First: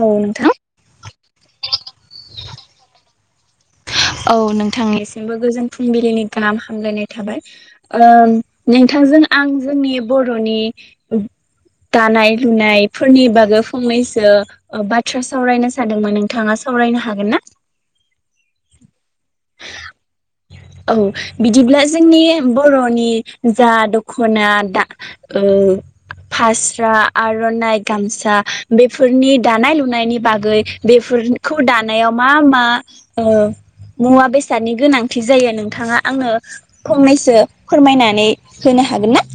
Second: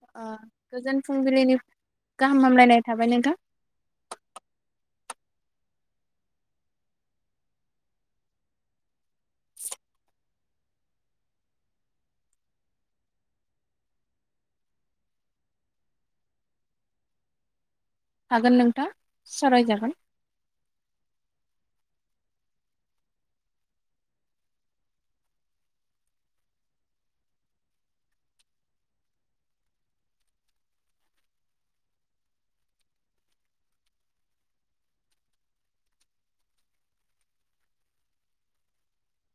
औ ओ नोंथां गोजोन फुंबिलिनि गाहाम हामलायनाय थाबाय नोंथां। औ नोंथांनिसिमबो गोजोन फुंबिलिनि गाहाम हामलायनाय थाबाय ओ नोंथांजों आं जोंनि बर'नि दानाय लुनायफोरनि बागै फंनैसो बाथ्रा सावरायनो सानदोंमोन नोंथाङा सावरायनो हागोन ना? हागोन नोंथा सावरायजागोन। औ बिदिब्ला जोंनि बर'नि जा दख'ना दा ओ फास्रा आर'नाइ गामसा बेफोरनि दानाय लुनायनि बागै बेफोरखौ दानायाव मा मा ओ मुवा बेसादनि गोनांथि। जायो नोंथाङा आंनो फंनैसो फोरमायनानै होनो हागोन ना?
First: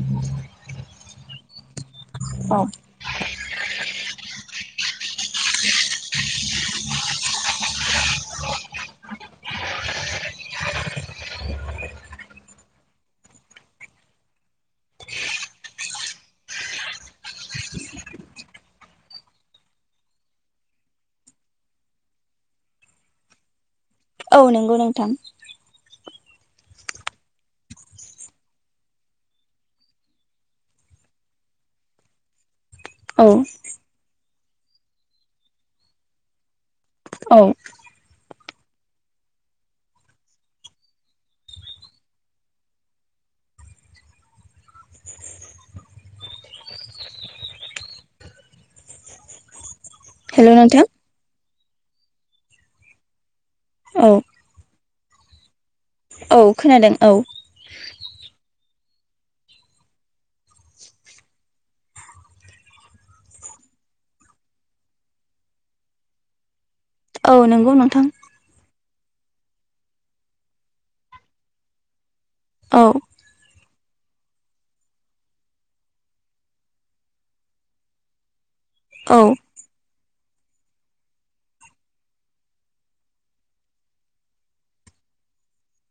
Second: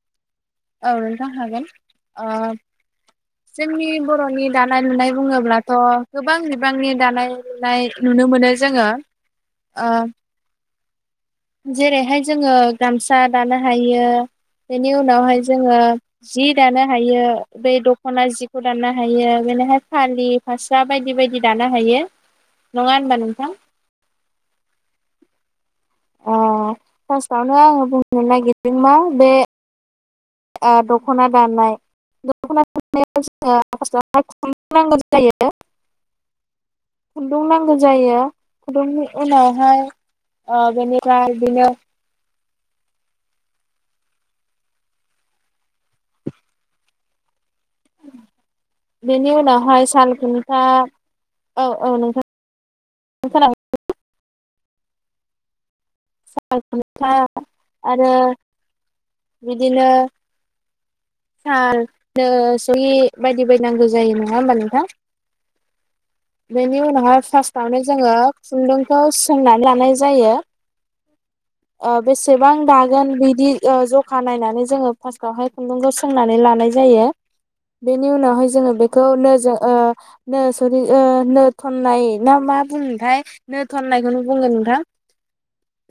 औ [inaudible] ओ औ जोंनि बर'नि दानाय लुनाय। बुङोब्लाथ' गोब गोबां बिबांनि दानाय लुनाय। नुनो मोनो जोङो ओ। जेरैहाय जोङो गामसा दानो हायो बेनि उनावहाय जोङो जि दानो हायो। बे दख'ना जि खौ दाननो हायो बेनिहाय फालि फास्रा बायदि बायदि दानो हायो। नङा होनबा नोंथां? औ नंगौ नोंथां अ फार्स्टआवनो आङो बुंनो नागिरदों मा बे दख'ना दानाय दख'ना औ [unintelligible] सनांगौ जायो। औ खुन्दुं नांगौ जायो। खुदुंनि उनावहाय ओ बेनिफ्राय बिदिनो बेनि उनावहाय साल हेल' खुन्था नोंथां औ औ नोंथां खोना औ औ खोनादों औ आरो बिदिनो साल सहि बायदि बायनांगौ जायो नङा होमबा नोंथां? बेनि उनावहाय औ नंगौ फार्स्टावनो नोंथां जोङो खुन्दुं खौ सोंनानै लानाय जायो ओ। बेसेबां औ दागोन बिदि ओ ज फा नायनानै जोङो फास्टावहाय खुन्दुं गोसोम सोंनानै लानाय जायो बेनि उनाव। जोङो बेखौनो औ नोजो ओ नो सरि नो थननाय ना मा बुंनोथाय नो थननायखौनो बुंगोन नोंथां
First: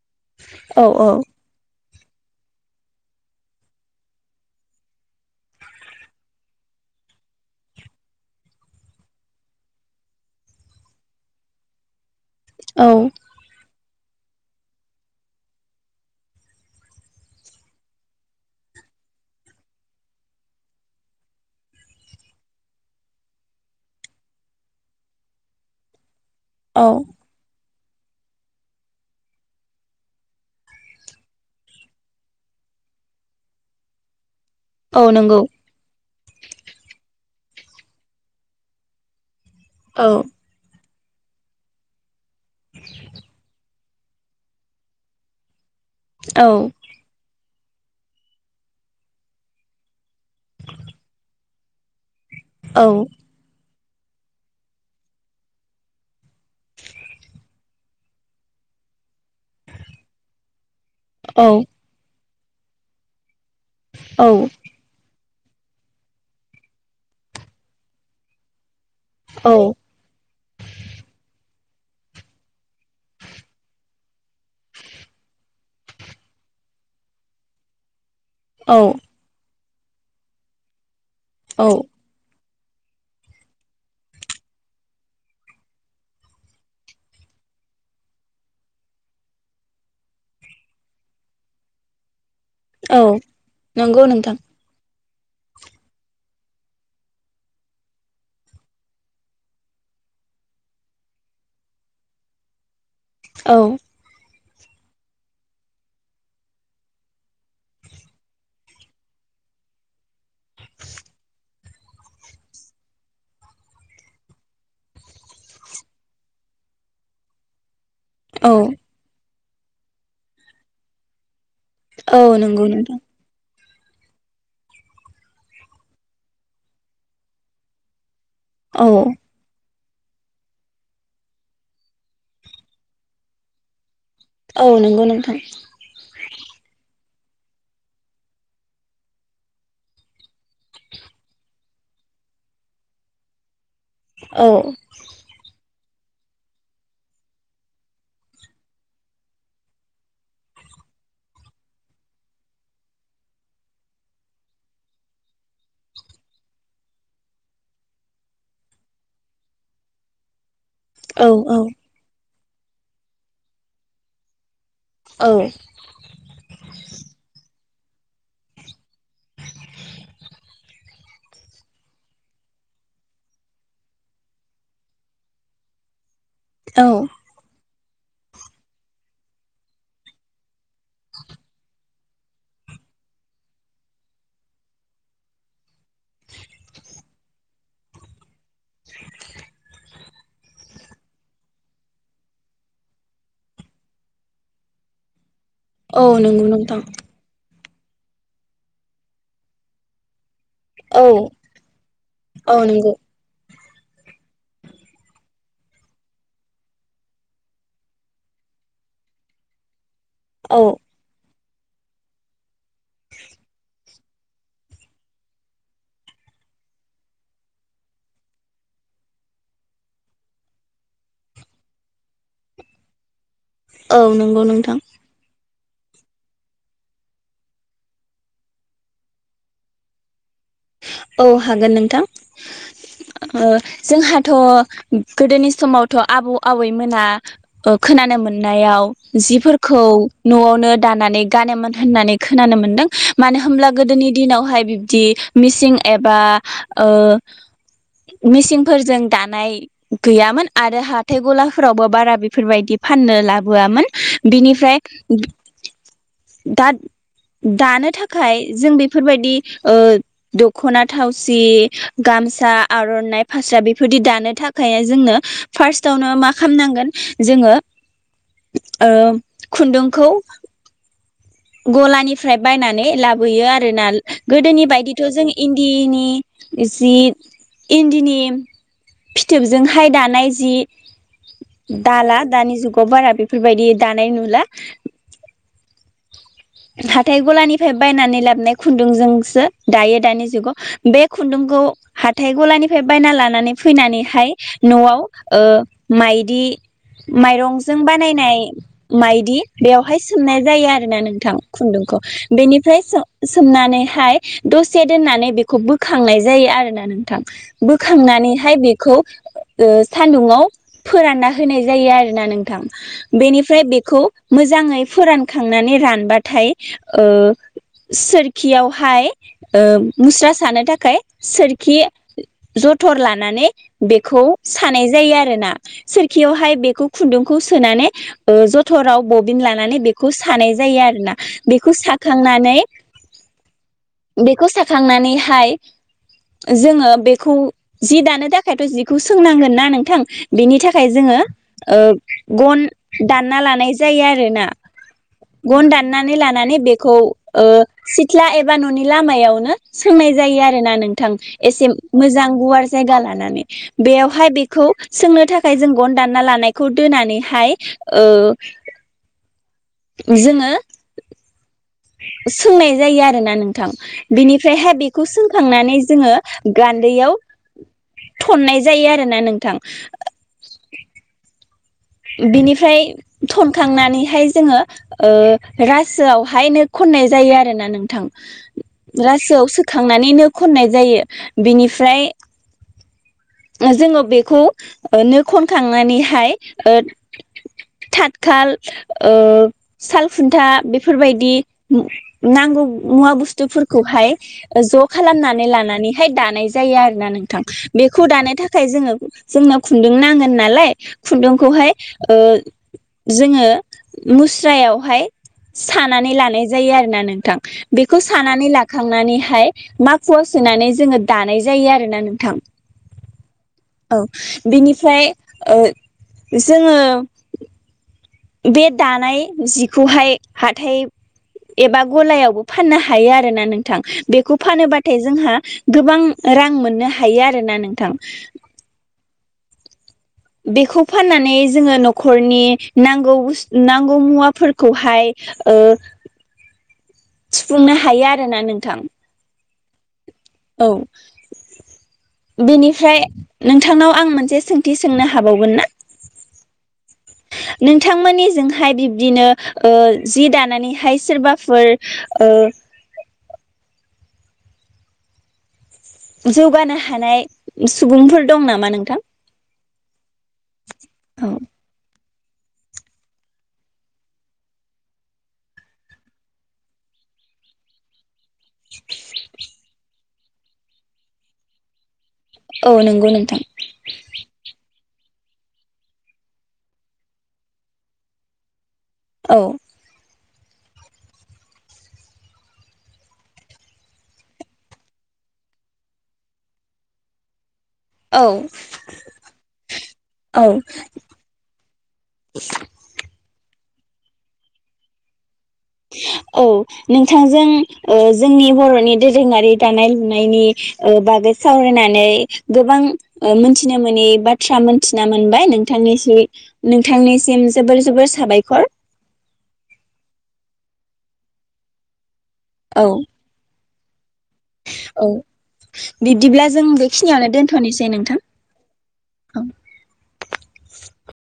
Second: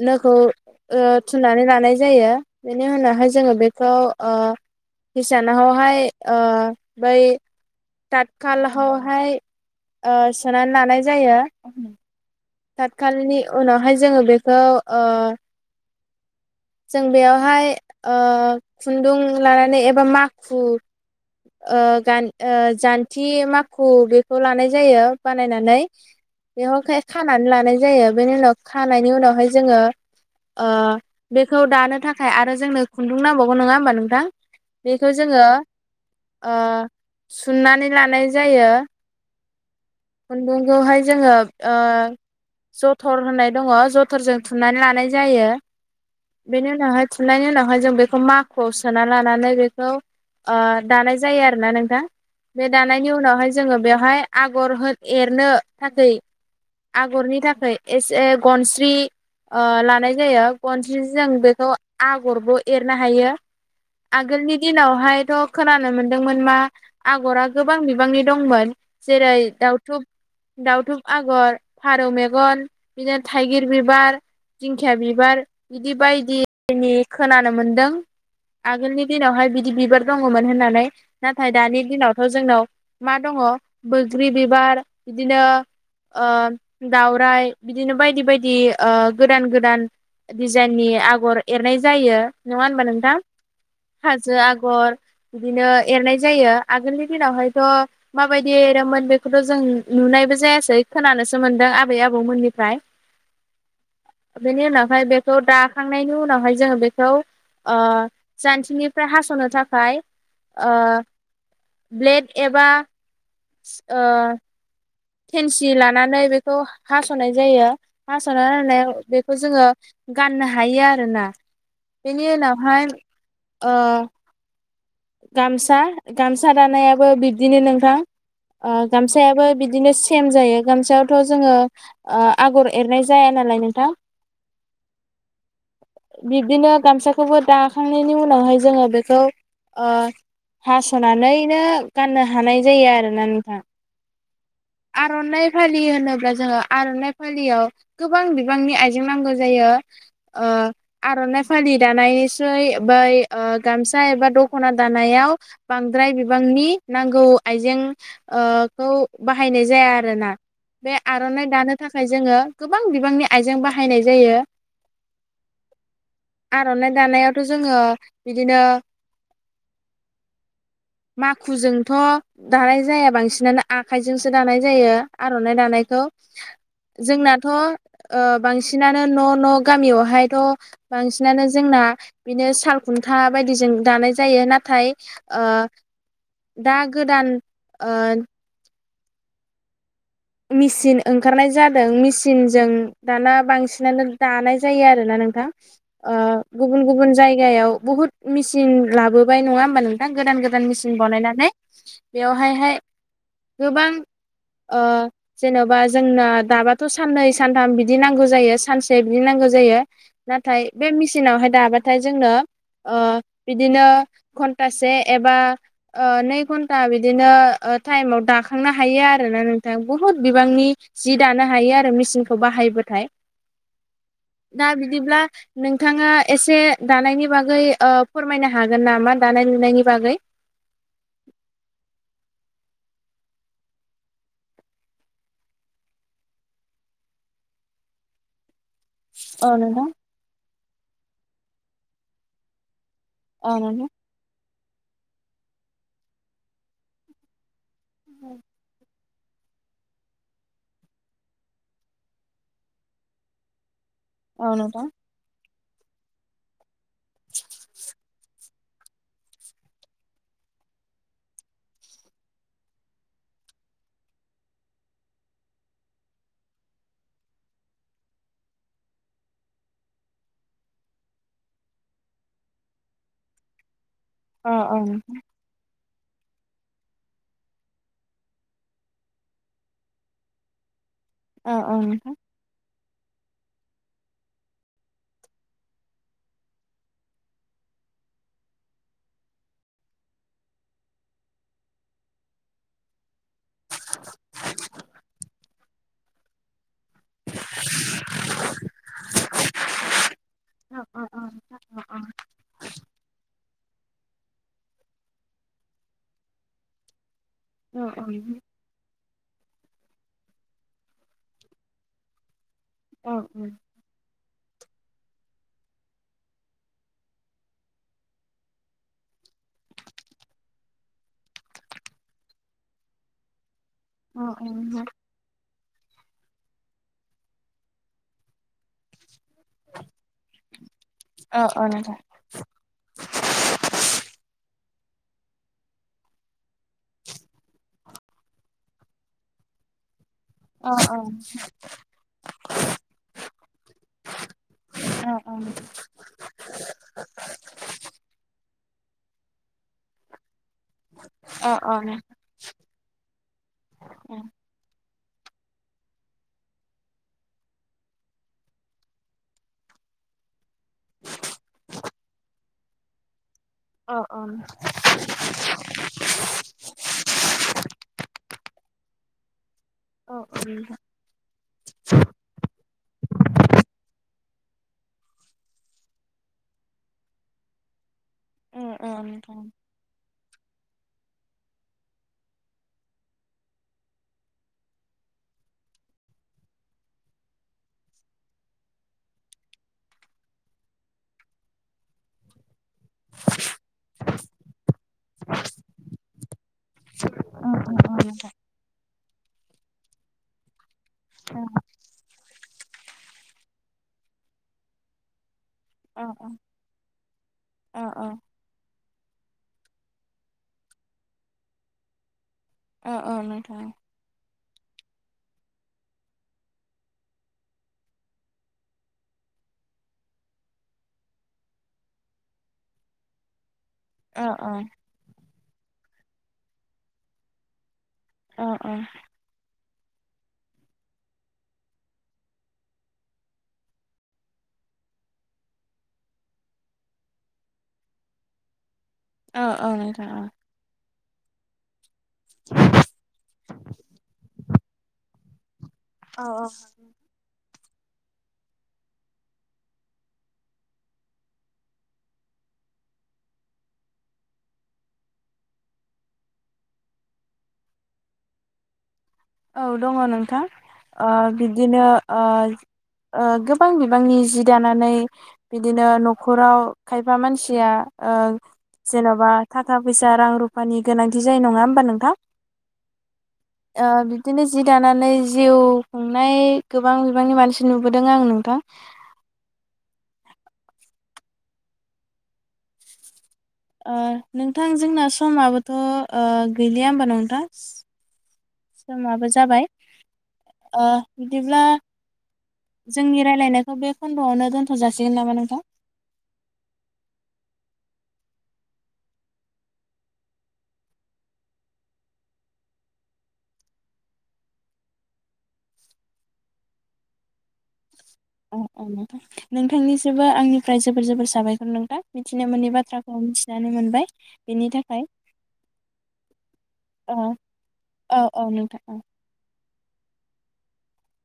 नोखौ औ ओ औ थुननानै लानाय जायो बेनि उनावहाय जोङो बेखौ ओ हिसानावहाय ओ बै तात खालावहाय सोनानै लानाय जायो। औ ताखालनि उनावहाय जोङो बेखौ ओ जों बेयावहाय ओ खुन्दुं लानानै एबा माखुन जान्थि माखु बेखौ लानाय जायो बानायनानै औ बेयावखाय खानानै लानाय जायो जायो बेनि उनाव खानायनि उनावहाय जोङो ओ बेखौ दानो थाखाय आरो जोंनो खुन्दुं नांबावगौ नङा होमबा नोंथां? औ बेखौ नंगौ जोङो ओ सुननानै लानाय जायो। औ खुनदुं खौहाय जोङो ओ जथर होननाय दङ जथ मटरजों थुननानै लानाय जायो औ बेेनि उनावहाय थुननायनि उनाव ओमाफाय जों बेखौ माखुआव सोना लानानै बेखौ ओ दानाय जायो आरोना नोंथां बे औ दानायनि उनावहाय जोङो बेवहाय आगर होन एरनो थाखाय आगरनि थाखाय एसे गनस्रि ओ लानाय जायो जि जों बेखौ आग गरबो एरनो हायो औ आगोलनि दिनावहाय थ खोनानो मोनदोंमोन मा आगरा गोबां बिबांनि दंमोन जेरै औ दउथुब दाउथुब आगर फारौ मेगन बिदिनो थाइगिर बिबार दिंखिया बिबार बिदि बायदिनि खोनानो मोनदों औ आगोलनि दिनावहाय बिद बिदि बिबार दङमोन होननानै नाथाय औ दानि दिनावथ' जोंनाव मा दङ बोग्रि बिबार बिदिनो ओ दाउराइ बिदिनो बायदि बायदि ओ गोदान गोदान दिजाइननि आगर एरनाय जायो नङा होनबा औ नोंथां नंगौ नोंथां हाजो आगर बिदिनो एरनाय जायो आगोलनि दिनावहायथ' माबायदि एरोमोन बेखौथ' जों नुनायबो जायासै खोनानोसो मोनदों आबै आबौमोननि फ्राय औ बेेनि उनावहाय बे थ' दाखांनायनि उनावहाय जोङो बेखौ ओ जानथिनिफ्राय हास'नो थाखाय ओ ब्लेड एबा ओ खेनसि लानानै बेखौ हास'नाय जायो हसना औ नायनो बे खौ जोङो गाननो हायो आरो ना औ बेनि नंगौ उनावहाय नोंथां अ गामसा गामसा दानायाबो बिब्दिनो नोंथां ओ औ गामसायाबो बिदि बिदिनो सेम जायो गामसायावथ' जोङो ओ आगर एरनाय जाया नालाय नोंथां औ नंगौ नोंथां खौबो दाखांनायनि उनावहाय जोङो बेखौ ओ हास'नानैनो गाननो हानाय जायो आरोना नोंथां औ आर'नाय नाय फालि फालि होनोब्ला जोङो आर'नाइ फालियाव गोबां बिबांनि आइजें नांगौ जायो ओ आर'नाइ फालि दानायनि सुय बै गामसा एबा दख'ना दानायाव बांद्राय बिबांनि नांगौ आइजें ओ खौ बाहायनाय जाया आरोना बे औ आर'नाइ औ दानो थाखाय जोङो गोबां बिबांनि आइजें बाहायनाय जायो औ आर'ना दानायवथ' जोङो बिदिनो। माखुजोंथ' दानाय जाया बांसिनानो आ आखाइजोंसो दानाय जायो आर'नाइ दानायखौ औ जोंनाथ' ओ बांसिनानो न' न' गामियावहायथ' बांसिनानो जोंना बिनो सालखुन्था बायदिजों दानाय जायो नाथाय ओ दा गोदान ओ [inaudible] मेचिन ओंखारनाय जादों मेचिनजों दाना बांसिनानो दानाय जायो आरोना नोंथां। औ नंगौ नोंथां गुबुन गुबुन जायगायाव। बहुत मेसिन लाबोबाय नङा होमबा नोंथां गोदान गोदान। मेचिन औ बनायनानै बेयावहाय औ हाय नंगौ गोबां ओ जेन'बा जोंनो दाबाथ' साननै सानथाम बिदि नांगौ जायो सानसे बिदि नांगौ जायो। नाथाय औ बे मेचिनावहाय दाबाथाय जोंनो ओ बिदिनो घन्टासे एबा नै घन्टा बिदिनो टाइमाव दाखांनो हायो आरोना नोंथां बुहुद बिबांनि जि दानो हायो आरो मेचिनखौ बाहाय बाथाय। औ नंगौ नोंथां नोंथाङा एसे दानायनि बागै ओ फोरमायनो हागोन नामा दानाय लुनायनि बागै? औ हागोन नोंथां जोंहाथ' गोदोनि समावथ' आबौ आबैमोना खोनानो मोननायाव औ जिफोरखौ नोंथां न'आवनो दानानै गानोमोन होननानै खोनानो मोन्दों। मानो औ होमब्ला नोंथां गोदोनि दिनावहाय बिब दि मिसिं एबा ओ मिसिंफोरजों दानाय गैयामोन आरो हाथाय गलाफोरावबो बारा बेफोरबायदि फाननो लाबोआमोन। औ बिनिफ्राय नोंथां दा दानो थाखाय जों बेफोरबायदि ओ दखना थावसि गामसा आर'नाइ फास्रा बेफोरदि दानो थाखाय जोंनो फार्स्टआवनो मा खामनांगोन ओ जोङो खुन्दुंखौ गलानिफ्राय बायनानै लाबोयो आरोना औ गोदोनि औ बायदिथ' नोंथां जों इन्दिनि जि इन्दिनि फिथोबजोंहाय दानाय जि औ औ नोंथां दाला दानि जुगाव अ बारा बेफोर बायदि दानाय नुला हाथाय गलानिफ्राय बायनानै लाबोनाय खुन्दुंजोंसो दायो दानि जुगाव बे खुन्दुंखौ हाथाय गलानिफ्राय बायनानै लानानै नानै फैनानैहाय न'आव ओ माइदि माइरंजों बानायनाय माइदि बेवहाय सोमनाय जायो अ आरो ना अ नों अ अ खुन्दुंखौ बेनिफ्राय सोम सोमनानै हाय दसे दोननानै बेखौ बोखांनाय जायो आरोना नोंथां बोखांनानै हाय बेखौ ओ सान्दुंआव फोरानना होनाय जायो आरोना नोंथां अ बेनिफ्राय बेखौ मोजाङै फोरानखांनानै रानबा थाय ओ सोरखियावहाय ओ मुस्रा सानो थाखाय सोरखि जथर लानानै बेखौ अ नोंथां। सानाय जायो आरोना सोरखियावहाय बेखौ खुन्दुंखौ सोनानै ओ जथराव बबिन लानानै बेखौ सानाय जायो अ अ बेखौ नोंथां। साखांनानै बेखौ सा खांनानैहाय जोङो बेखौ जि दानो थाखायथ' जिखौ सोंनांगोन ना नोंथां बेनि अ थाखाय जोङो ओ गन दानना लानाय जायो आरो ना अ अ गन दान नानै लानानै बेखौ ओ सिथ्ला एबा न'नि लामायावनो सोंनाय जायो आरोना नोंथां अ एसे अ नोंथां। मोजां गुवार जायगा लानानै बेवहाय अ बेखौ सोंनो थाखाय जों गन दानना लानायखौ दोनानैहाय ओ जोङो सोंनाय जायो आरोना नों थां अ अ बिनिफ्रायहाय बेखौ सोंखांनानै जोङो गान्दैयाव थननाय जायो आरो ना नोंथां औ औै नोंथां बिनिफ्राय थनखांनानै हाय जोङो ओ रासोआवहाय नो खननाय जायो आरोना नोंथां अ नोंथां। रासोआव सोखांनानै नो खननाय जायो बिनिफ्राय जोङो बेखौ नो खनखांनानै हाय ओ थाथखाल ओ सालखुन्था बेफोरबायदि नांगौ मुवा बुस्थुफोरखौहाय ज' खालामनानै लानानैहाय दानाय जायो आरोना नोंथां अ बेखौ नोंथां। दानो थाखाय जोङो जोंनो खुन्दुं नांगोन नालाय खौहाय ओ जोङो मुस्रायावहाय अ सानानै लानाय जायो आरोना नोंथां अ बेखौ अ नोंथां। अ सानानै ला खांनानैहाय माखुआव सोनानै जोङो दानाय जायो आरो ना नोंथां औ औ नोंथां बेनिफ्राय ओ जोङो बे दानाय जिखौहाय हाथाय एबा गलायावबो फाननो हायो आरो ना नों थां अ बेखौ फानोबाथाय जोंहा गोबां रां मोननो हायो आरोना नोंथां अ अ बेखौ फाननानै जोङो न'खरनि नांगौ बु नांगौ मुवाफोरखौहाय‌ ओ सुफुंनो हायो आरोना नोंथां औ औ नोंथां अ औ बेनिफ्राय नोंथांनाव आं मोनसे सोंथि सोंनो हाबावगोन ना औ औ नोंथांमोननिजोंहाय बिब्दिनो ओ जि दानानैहाय सोरबाफोर ओ जौगानो हानाय सुबुंफोर दं नामा नोंथां? औ दङ नोंथां ओ औ बिबदिनो ओ ओ गोबां बिबांनि जि दानानै बिदिनो न'खराव खायफा मानसिया ओ जेन'बा थाखा फैसा रां रुफानि गोनांथि जायो नङा होमबा नोंथां? औ नंगौ नोंथां ओ बिदिनो जि दानानै जिउ खुंनाय गोबां बिबांनि मानसि नुबोदों आं नोंथां। औ नोंथां जोंना समाबोथ' ओ गैलिया होमबा नोंथां औ समाबो जाबाय औ ओ बिदिब्ला जोंनि रायलायनाय खौ बे खन्द'आवनो दोनथ' जासिगोन नामा नोंथां? औ नोंथांजों ओ जोंनि बर'नि दोरोङारि दानाय लुनायनि बागै सावरायनानै गोबां मोनथिनो मोनै बाथ्रा मोनथिना मोनबाय नोंथांनिसि नोंथांनिसिम जोबोर जोबोर अ साबायखर औ नोंथां नोंथांनिसबो आंनि ओफ्राय जोबोर जोबोर साबायखर नोंथां मिथिनो मोनै औ बाथ्राखौ मिथिना नानै मोनबाय बेनि थाखाय औ बिदिब्ला जों ओ बेखिनियावनो दोनथ'नोसै औ नोंथां औ नोंथां औ। औ [inaudible]